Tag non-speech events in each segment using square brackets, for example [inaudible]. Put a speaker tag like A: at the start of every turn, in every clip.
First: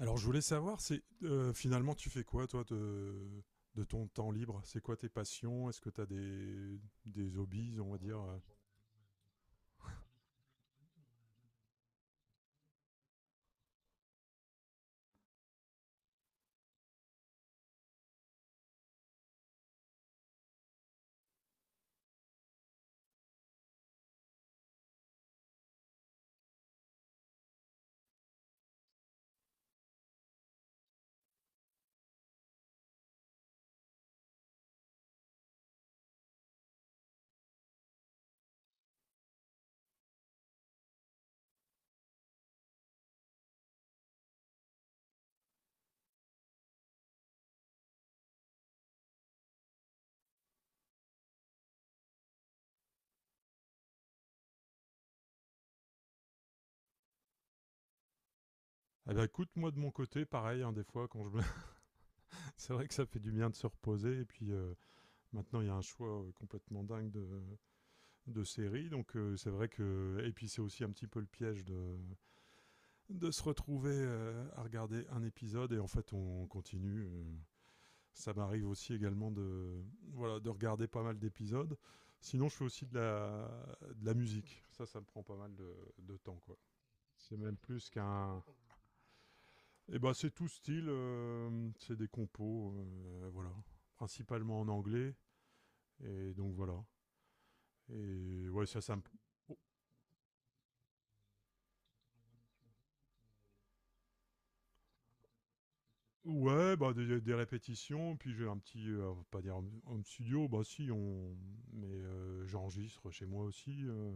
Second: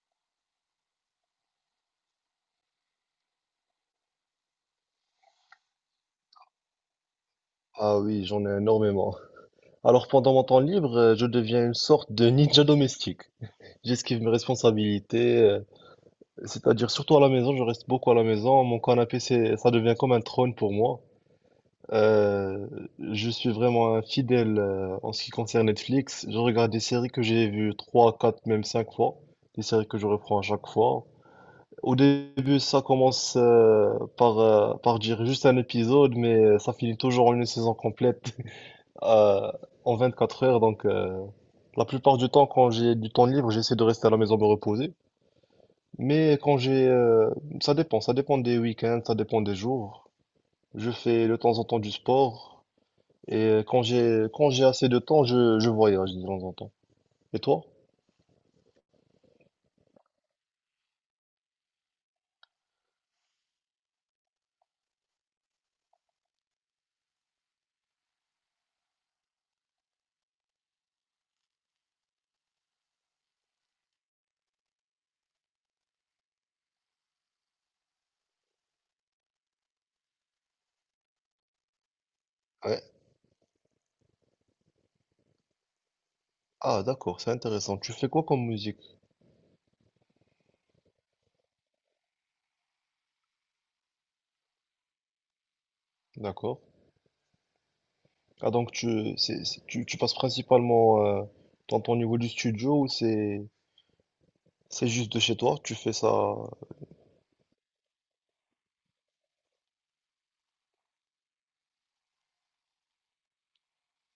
A: Alors, je voulais savoir, c'est finalement, tu fais quoi, toi, de ton temps libre. C'est quoi tes passions? Est-ce que tu as des hobbies, on va
B: Ah
A: dire
B: oui, j'en ai énormément. Alors pendant mon temps libre, je deviens une sorte de ninja domestique. J'esquive mes responsabilités, c'est-à-dire surtout à la maison, je reste beaucoup à la maison. Mon canapé, ça devient comme un trône pour moi. Euh, je suis vraiment un fidèle en ce qui concerne Netflix. Je regarde des séries que j'ai vues 3, 4, même 5 fois. Des séries que je reprends à chaque fois. Au début, ça commence par dire juste un épisode, mais ça finit toujours en une saison complète euh, en 24 heures. Donc, la plupart du temps, quand j'ai du temps libre, j'essaie de rester à la maison me reposer. Mais ça dépend des week-ends, ça dépend des jours. Je fais de temps en temps du sport et quand j'ai assez de temps, je voyage de temps en temps. Et toi?
A: Eh ben, écoute, moi, de mon côté, pareil, hein, des fois, quand je me... [laughs] c'est vrai que ça fait du bien de se reposer. Et puis, maintenant, il y a un choix complètement dingue de séries. Donc, c'est vrai que. Et puis, c'est aussi un petit peu le piège de se retrouver à regarder un épisode. Et en fait, on continue. Ça m'arrive aussi également de, voilà, de regarder pas mal d'épisodes. Sinon, je fais
B: Ouais.
A: aussi de la musique. Ça me prend pas mal de temps, quoi.
B: Ah, d'accord, c'est
A: C'est même
B: intéressant.
A: plus
B: Tu fais quoi
A: qu'un...
B: comme musique?
A: Eh ben, c'est tout style. C'est des compos, voilà. Principalement en anglais. Et donc,
B: D'accord.
A: voilà. Et
B: Ah,
A: ouais,
B: donc
A: ça me...
B: tu, c'est- tu passes principalement dans ton niveau du studio ou c'est juste de chez toi? Tu fais ça?
A: Ouais, bah des répétitions, puis j'ai un petit, on va pas dire un studio, bah si, on, mais j'enregistre chez moi aussi,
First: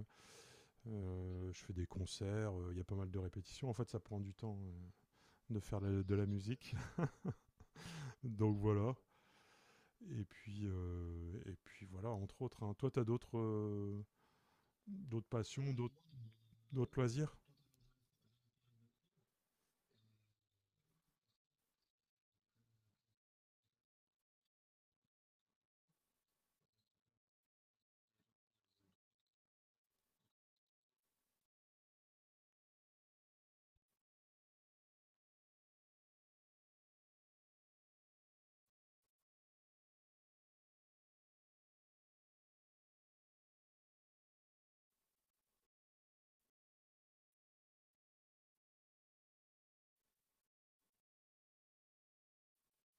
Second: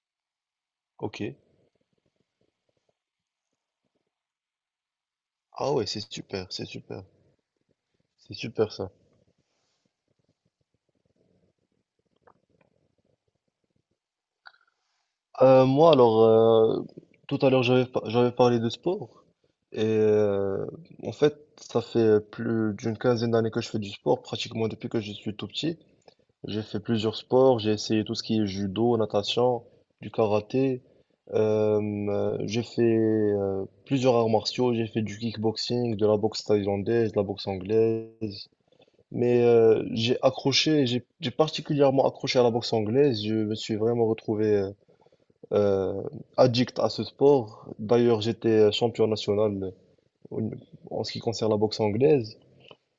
B: Ok.
A: Je fais des concerts, il y a pas mal de répétitions. En fait, ça prend du temps de
B: Ah
A: faire
B: ouais, c'est
A: de la
B: super, c'est
A: musique.
B: super,
A: [laughs]
B: c'est
A: Donc
B: super ça.
A: voilà. Et puis voilà, entre autres. Hein. Toi, t'as as d'autres d'autres passions,
B: Moi
A: d'autres
B: alors,
A: d'autres loisirs?
B: tout à l'heure j'avais parlé de sport et en fait ça fait plus d'une quinzaine d'années que je fais du sport, pratiquement depuis que je suis tout petit. J'ai fait plusieurs sports, j'ai essayé tout ce qui est judo, natation, du karaté. Euh, j'ai fait plusieurs arts martiaux, j'ai fait du kickboxing, de la boxe thaïlandaise, de la boxe anglaise. Mais j'ai accroché, j'ai particulièrement accroché à la boxe anglaise. Je me suis vraiment retrouvé euh, addict à ce sport. D'ailleurs, j'étais champion national au- en ce qui concerne la boxe anglaise.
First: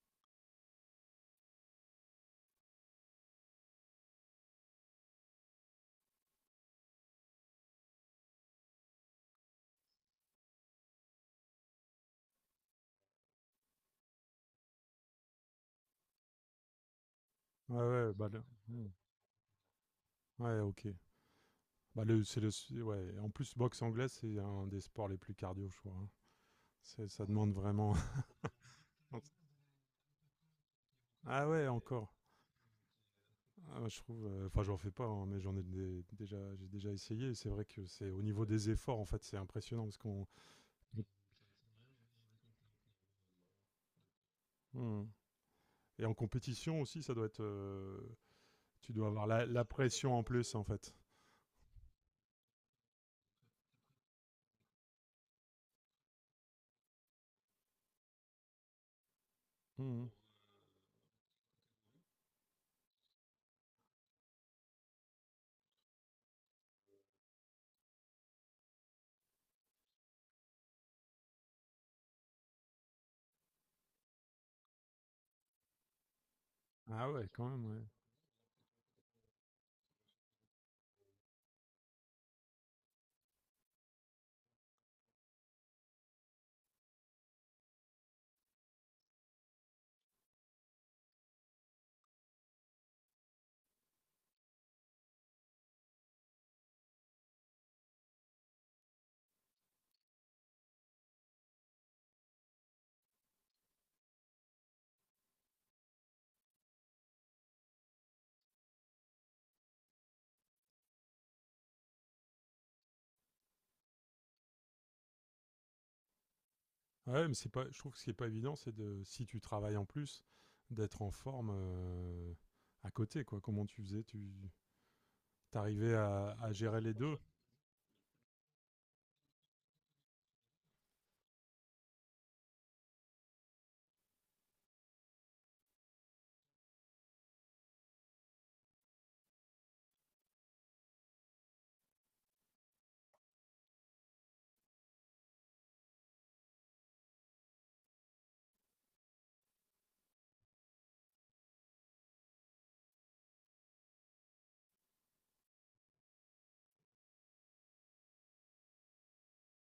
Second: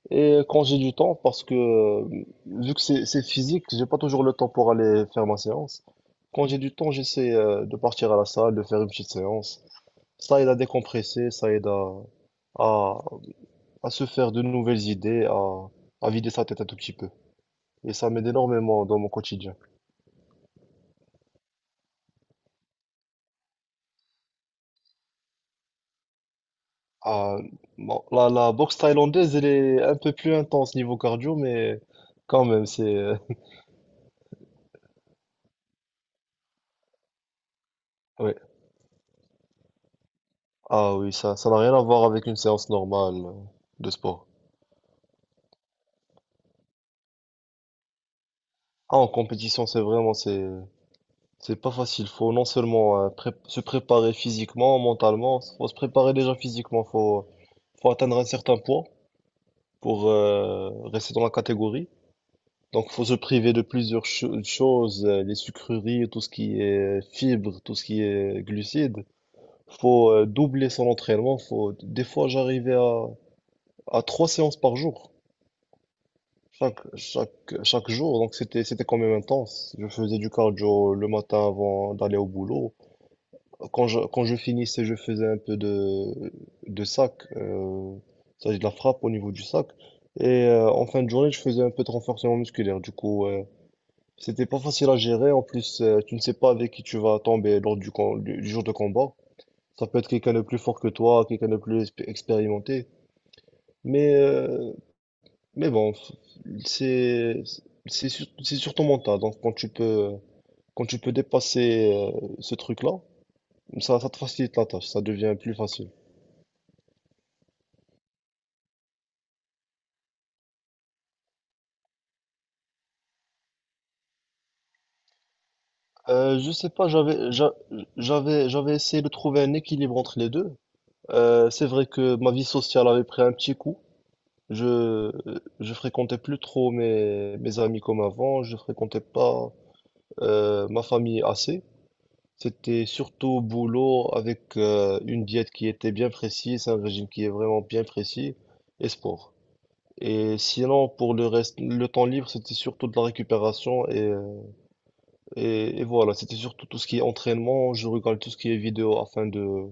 B: Et quand j'ai du temps, parce que vu que c'est physique, j'ai pas toujours le temps pour aller faire ma séance. Quand j'ai du temps, j'essaie de partir à la salle, de faire une petite séance. Ça aide à décompresser, ça aide à, à, à, se faire de nouvelles idées, à vider sa tête un tout petit peu.
A: Ouais,
B: Et ça
A: ouais,
B: m'aide
A: bah, le-
B: énormément
A: hmm.
B: dans mon quotidien.
A: Ouais, ok. Bah, le, c'est- ouais. En plus, boxe anglaise, c'est un des sports les plus cardio, je crois, hein. C'est- Ça
B: Ah,
A: demande vraiment.
B: bon, la boxe thaïlandaise, elle
A: [laughs]
B: est un peu plus intense niveau cardio,
A: Ah ouais,
B: mais
A: encore.
B: quand même, c'est...
A: Ah, bah, je trouve. Enfin, j'en fais pas, hein, mais déjà, j'ai déjà essayé. Et c'est vrai que c'est
B: [laughs]
A: au
B: ouais.
A: niveau des efforts, en fait, c'est impressionnant parce qu'on.
B: Ah oui, ça n'a rien à voir avec une séance normale de sport.
A: Hmm. Et en compétition aussi, ça doit être. Tu
B: Ah,
A: dois
B: en
A: avoir la, la
B: compétition, c'est vraiment,
A: pression en
B: c'est,
A: plus, en fait.
B: c'est pas facile. Faut non seulement se préparer physiquement, mentalement, faut se préparer déjà physiquement, faut atteindre un certain poids
A: Hmm.
B: pour rester dans la catégorie. Donc, faut se priver de plusieurs choses, les sucreries, tout ce qui est fibres, tout ce qui est glucides. Faut doubler son entraînement. Des fois, j'arrivais à trois séances par jour, chaque,
A: Ah ouais, quand
B: chaque,
A: même, ouais.
B: chaque jour. Donc, c'était quand même intense. Je faisais du cardio le matin avant d'aller au boulot. Quand je finissais, je faisais un peu de sac, de la frappe au niveau du sac. Et en fin de journée, je faisais un peu de renforcement musculaire. Du coup, c'était pas facile à gérer. En plus, tu ne sais pas avec qui tu vas tomber lors du jour de combat. Ça peut être quelqu'un de plus fort que toi, quelqu'un de plus expérimenté. Mais, euh, mais bon, c'est, c'est sur ton mental. Donc, quand tu peux dépasser ce truc-là, ça te facilite la tâche. Ça devient plus facile.
A: Ouais, mais c'est pas, je trouve que ce qui n'est pas évident, c'est de, si tu travailles en plus, d'être en forme à côté, quoi. Comment tu faisais? Tu t'arrivais à
B: Je sais
A: gérer
B: pas,
A: les deux.
B: j'avais essayé de trouver un équilibre entre les deux. C'est vrai que ma vie sociale avait pris un petit coup. Je, je fréquentais plus trop mes amis comme avant, je fréquentais pas ma famille assez. C'était surtout boulot avec une diète qui était bien précise, un régime qui est vraiment bien précis et sport. Et sinon, pour le reste, le temps libre, c'était surtout de la récupération et voilà, c'était surtout tout ce qui est entraînement. Je regarde tout ce qui est vidéo afin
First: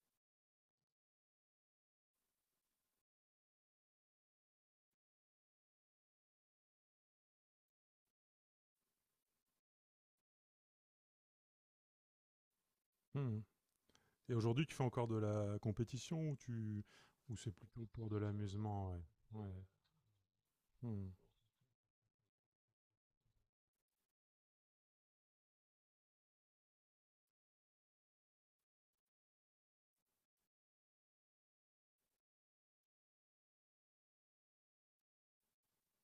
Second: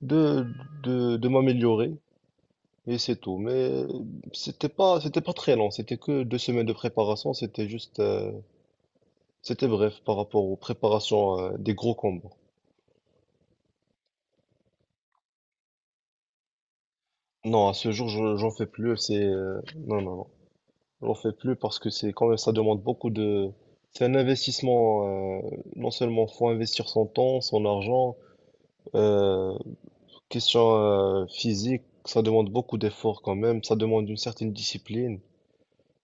B: de, de m'améliorer. Et c'est tout. Mais c'était pas très long. C'était que 2 semaines de préparation. C'était juste, c'était bref par rapport aux préparations des gros combats.
A: Hmm. Et aujourd'hui, tu fais encore de la compétition ou tu, ou c'est
B: Non, à
A: plutôt
B: ce
A: pour
B: jour,
A: de
B: j'en fais
A: l'amusement,
B: plus.
A: ouais.
B: C'est, euh,
A: Ouais.
B: non, non, non,
A: Hmm.
B: j'en fais plus parce que c'est quand même, ça demande beaucoup de. C'est un investissement. Non seulement faut investir son temps, son argent. euh, question physique, ça demande beaucoup d'efforts quand même. Ça demande une certaine discipline.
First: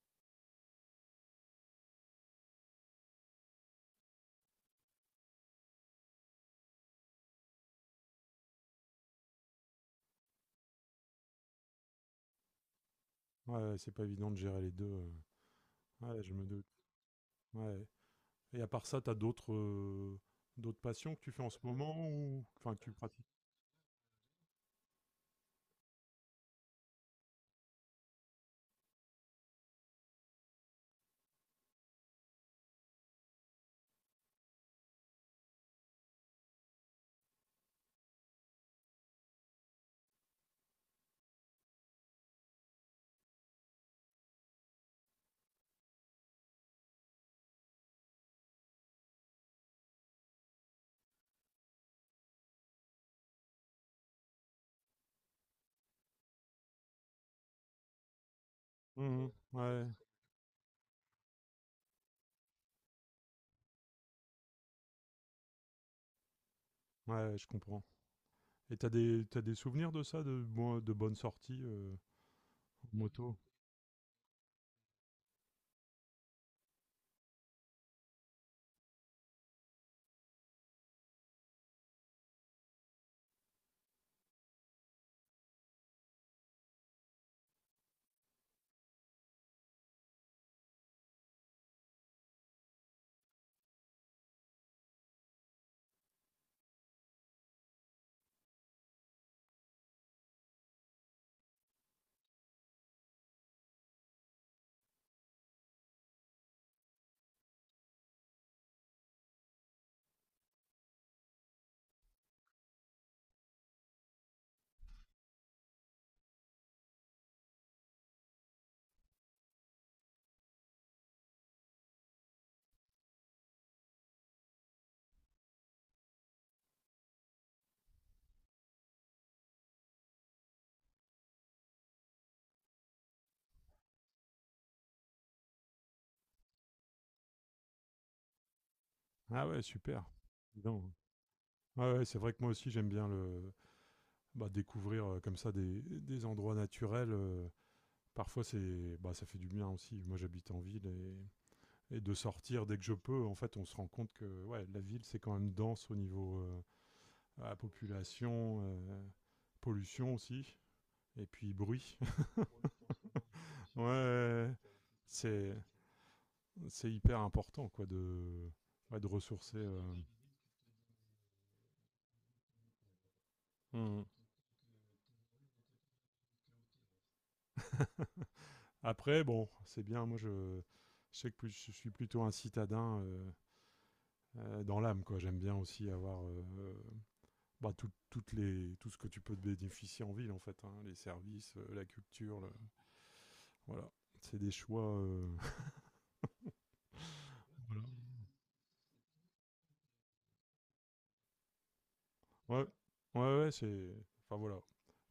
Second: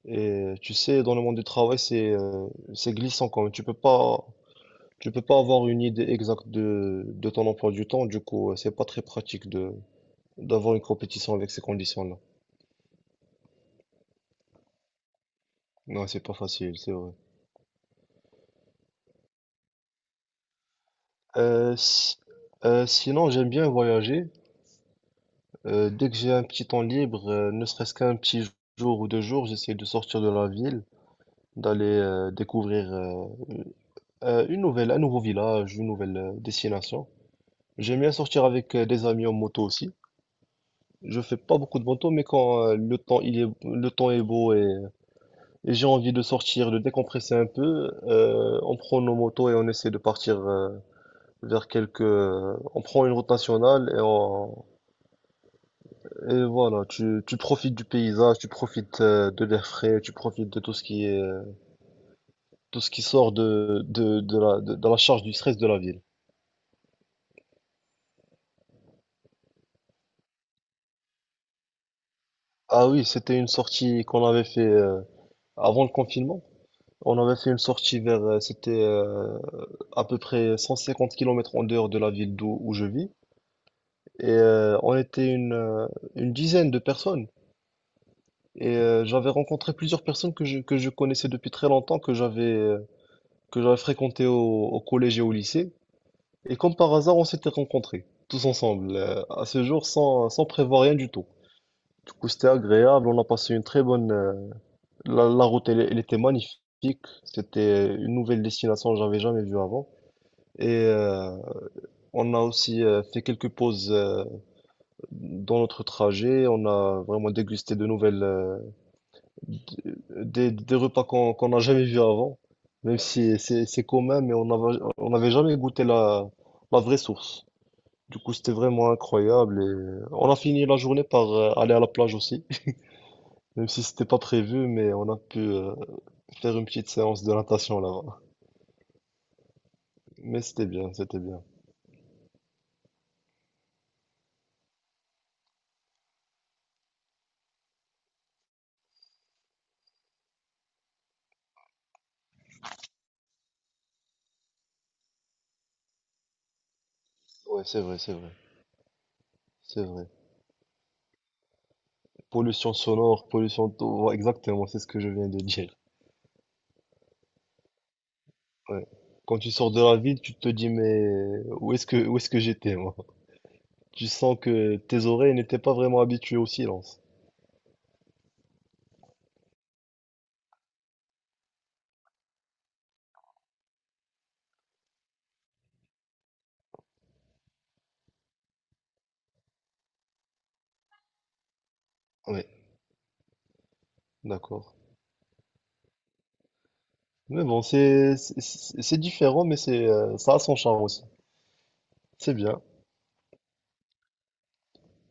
B: Et tu sais, dans le monde du travail, c'est glissant quand même. Tu peux pas avoir une idée exacte de ton emploi du temps, du coup, c'est pas très pratique de d'avoir une compétition avec ces conditions-là.
A: Ouais, c'est pas évident de gérer les deux.
B: Non, c'est
A: Ouais, je
B: pas
A: me doute.
B: facile, c'est vrai.
A: Ouais. Et à part ça, tu as d'autres d'autres passions que tu fais en ce
B: Euh,
A: moment
B: si-
A: ou enfin que tu pratiques?
B: Sinon, j'aime bien voyager. Dès que j'ai un petit temps libre, ne serait-ce qu'un petit jour ou 2 jours, j'essaie de sortir de la ville, d'aller découvrir un nouveau village, une nouvelle destination. J'aime bien sortir avec des amis en moto aussi. Je fais pas beaucoup de moto, mais quand le temps est beau et j'ai envie de sortir, de décompresser un peu. On prend nos motos et on essaie de partir vers quelques. On prend une route nationale et on. Et voilà, tu profites du paysage, tu profites
A: Mhm.
B: de l'air
A: Ouais,
B: frais, tu profites de tout ce qui est tout ce qui sort de la charge du stress de la ville.
A: ouais, je comprends. Et t'as des souvenirs de ça, de bon- de bonnes sorties
B: Ah
A: en
B: oui,
A: moto?
B: c'était une sortie qu'on avait fait avant le confinement. On avait fait une sortie vers. C'était à peu près 150 km en dehors de la ville d'où où je vis. Et on était une dizaine de personnes. Et j'avais rencontré plusieurs personnes que je connaissais depuis très longtemps, que j'avais fréquenté au collège et au lycée. Et comme par hasard, on s'était rencontrés, tous ensemble, à ce jour, sans prévoir rien du tout. Du coup, c'était agréable, on a passé une très bonne... La route, elle était magnifique. C'était une nouvelle destination que j'avais jamais vue avant. Et on a aussi fait quelques pauses dans notre trajet, on a vraiment dégusté de nouvelles, d- des repas qu'on n'a jamais vus avant, même si c'est commun, mais on n'avait jamais goûté la vraie source. Du coup, c'était vraiment incroyable et on a fini la journée par aller à la plage aussi, [laughs] même si c'était pas prévu, mais on a pu faire une petite séance de natation là-bas.
A: Ah ouais, super.
B: Mais
A: Dis
B: c'était
A: donc.
B: bien, c'était bien.
A: Ouais, ouais, c'est vrai que moi aussi j'aime bien le bah, découvrir comme ça des endroits naturels. Parfois c'est bah, ça fait du bien aussi. Moi j'habite en ville et de sortir dès que je peux, en fait on se rend compte que ouais, la ville c'est quand même dense au niveau Ah,
B: Ouais, c'est vrai, c'est vrai,
A: population,
B: c'est vrai.
A: pollution aussi, et puis bruit.
B: Pollution sonore, pollution,
A: [laughs] Ouais,
B: d'eau, ouais,
A: ouais.
B: exactement, c'est ce que je viens de
A: c'est,
B: dire.
A: c'est hyper important quoi de,
B: Ouais.
A: ouais, de
B: Quand tu
A: ressourcer.
B: sors de la ville, tu te dis mais où est-ce que j'étais moi?
A: Hmm.
B: Tu sens que tes oreilles n'étaient pas vraiment habituées au silence.
A: Après, bon, c'est bien. Moi, je, je suis plutôt un citadin dans l'âme, quoi. J'aime bien aussi avoir bah, tout, toutes les, tout ce que tu peux te bénéficier en ville, en fait, hein. Les services, la culture.
B: Oui,
A: Le- Voilà. C'est des
B: d'accord.
A: choix.
B: Mais bon,
A: [laughs] Voilà.
B: c'est différent, mais c'est ça a son charme aussi. C'est bien,
A: Ouais, ouais, ouais, c'est. Enfin voilà.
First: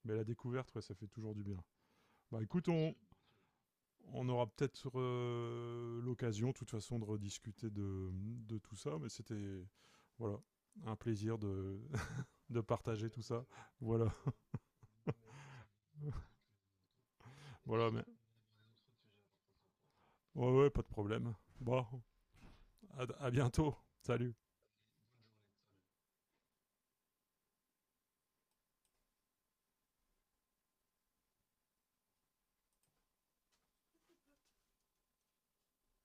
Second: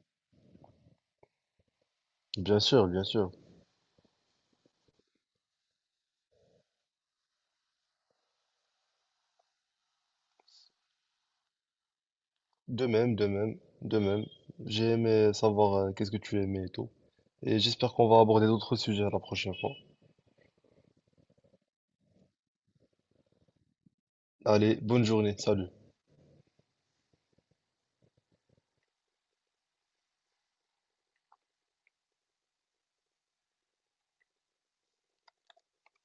A: Mais la découverte, ouais, ça fait toujours du bien. Bah
B: bien
A: écoute,
B: sûr, bien sûr.
A: on aura peut-être l'occasion, de toute façon, de rediscuter de tout ça. Mais c'était. Voilà. Un plaisir de, [laughs] de
B: De
A: partager
B: même,
A: tout
B: de
A: ça.
B: même, de
A: Voilà.
B: même. J'ai aimé savoir qu'est-ce que tu aimais et tout. Et
A: Voilà,
B: j'espère
A: mais.
B: qu'on va aborder d'autres sujets la prochaine fois.
A: Ouais, ouais, pas de problème. Bon, à bientôt. Salut.
B: Allez, bonne journée, salut.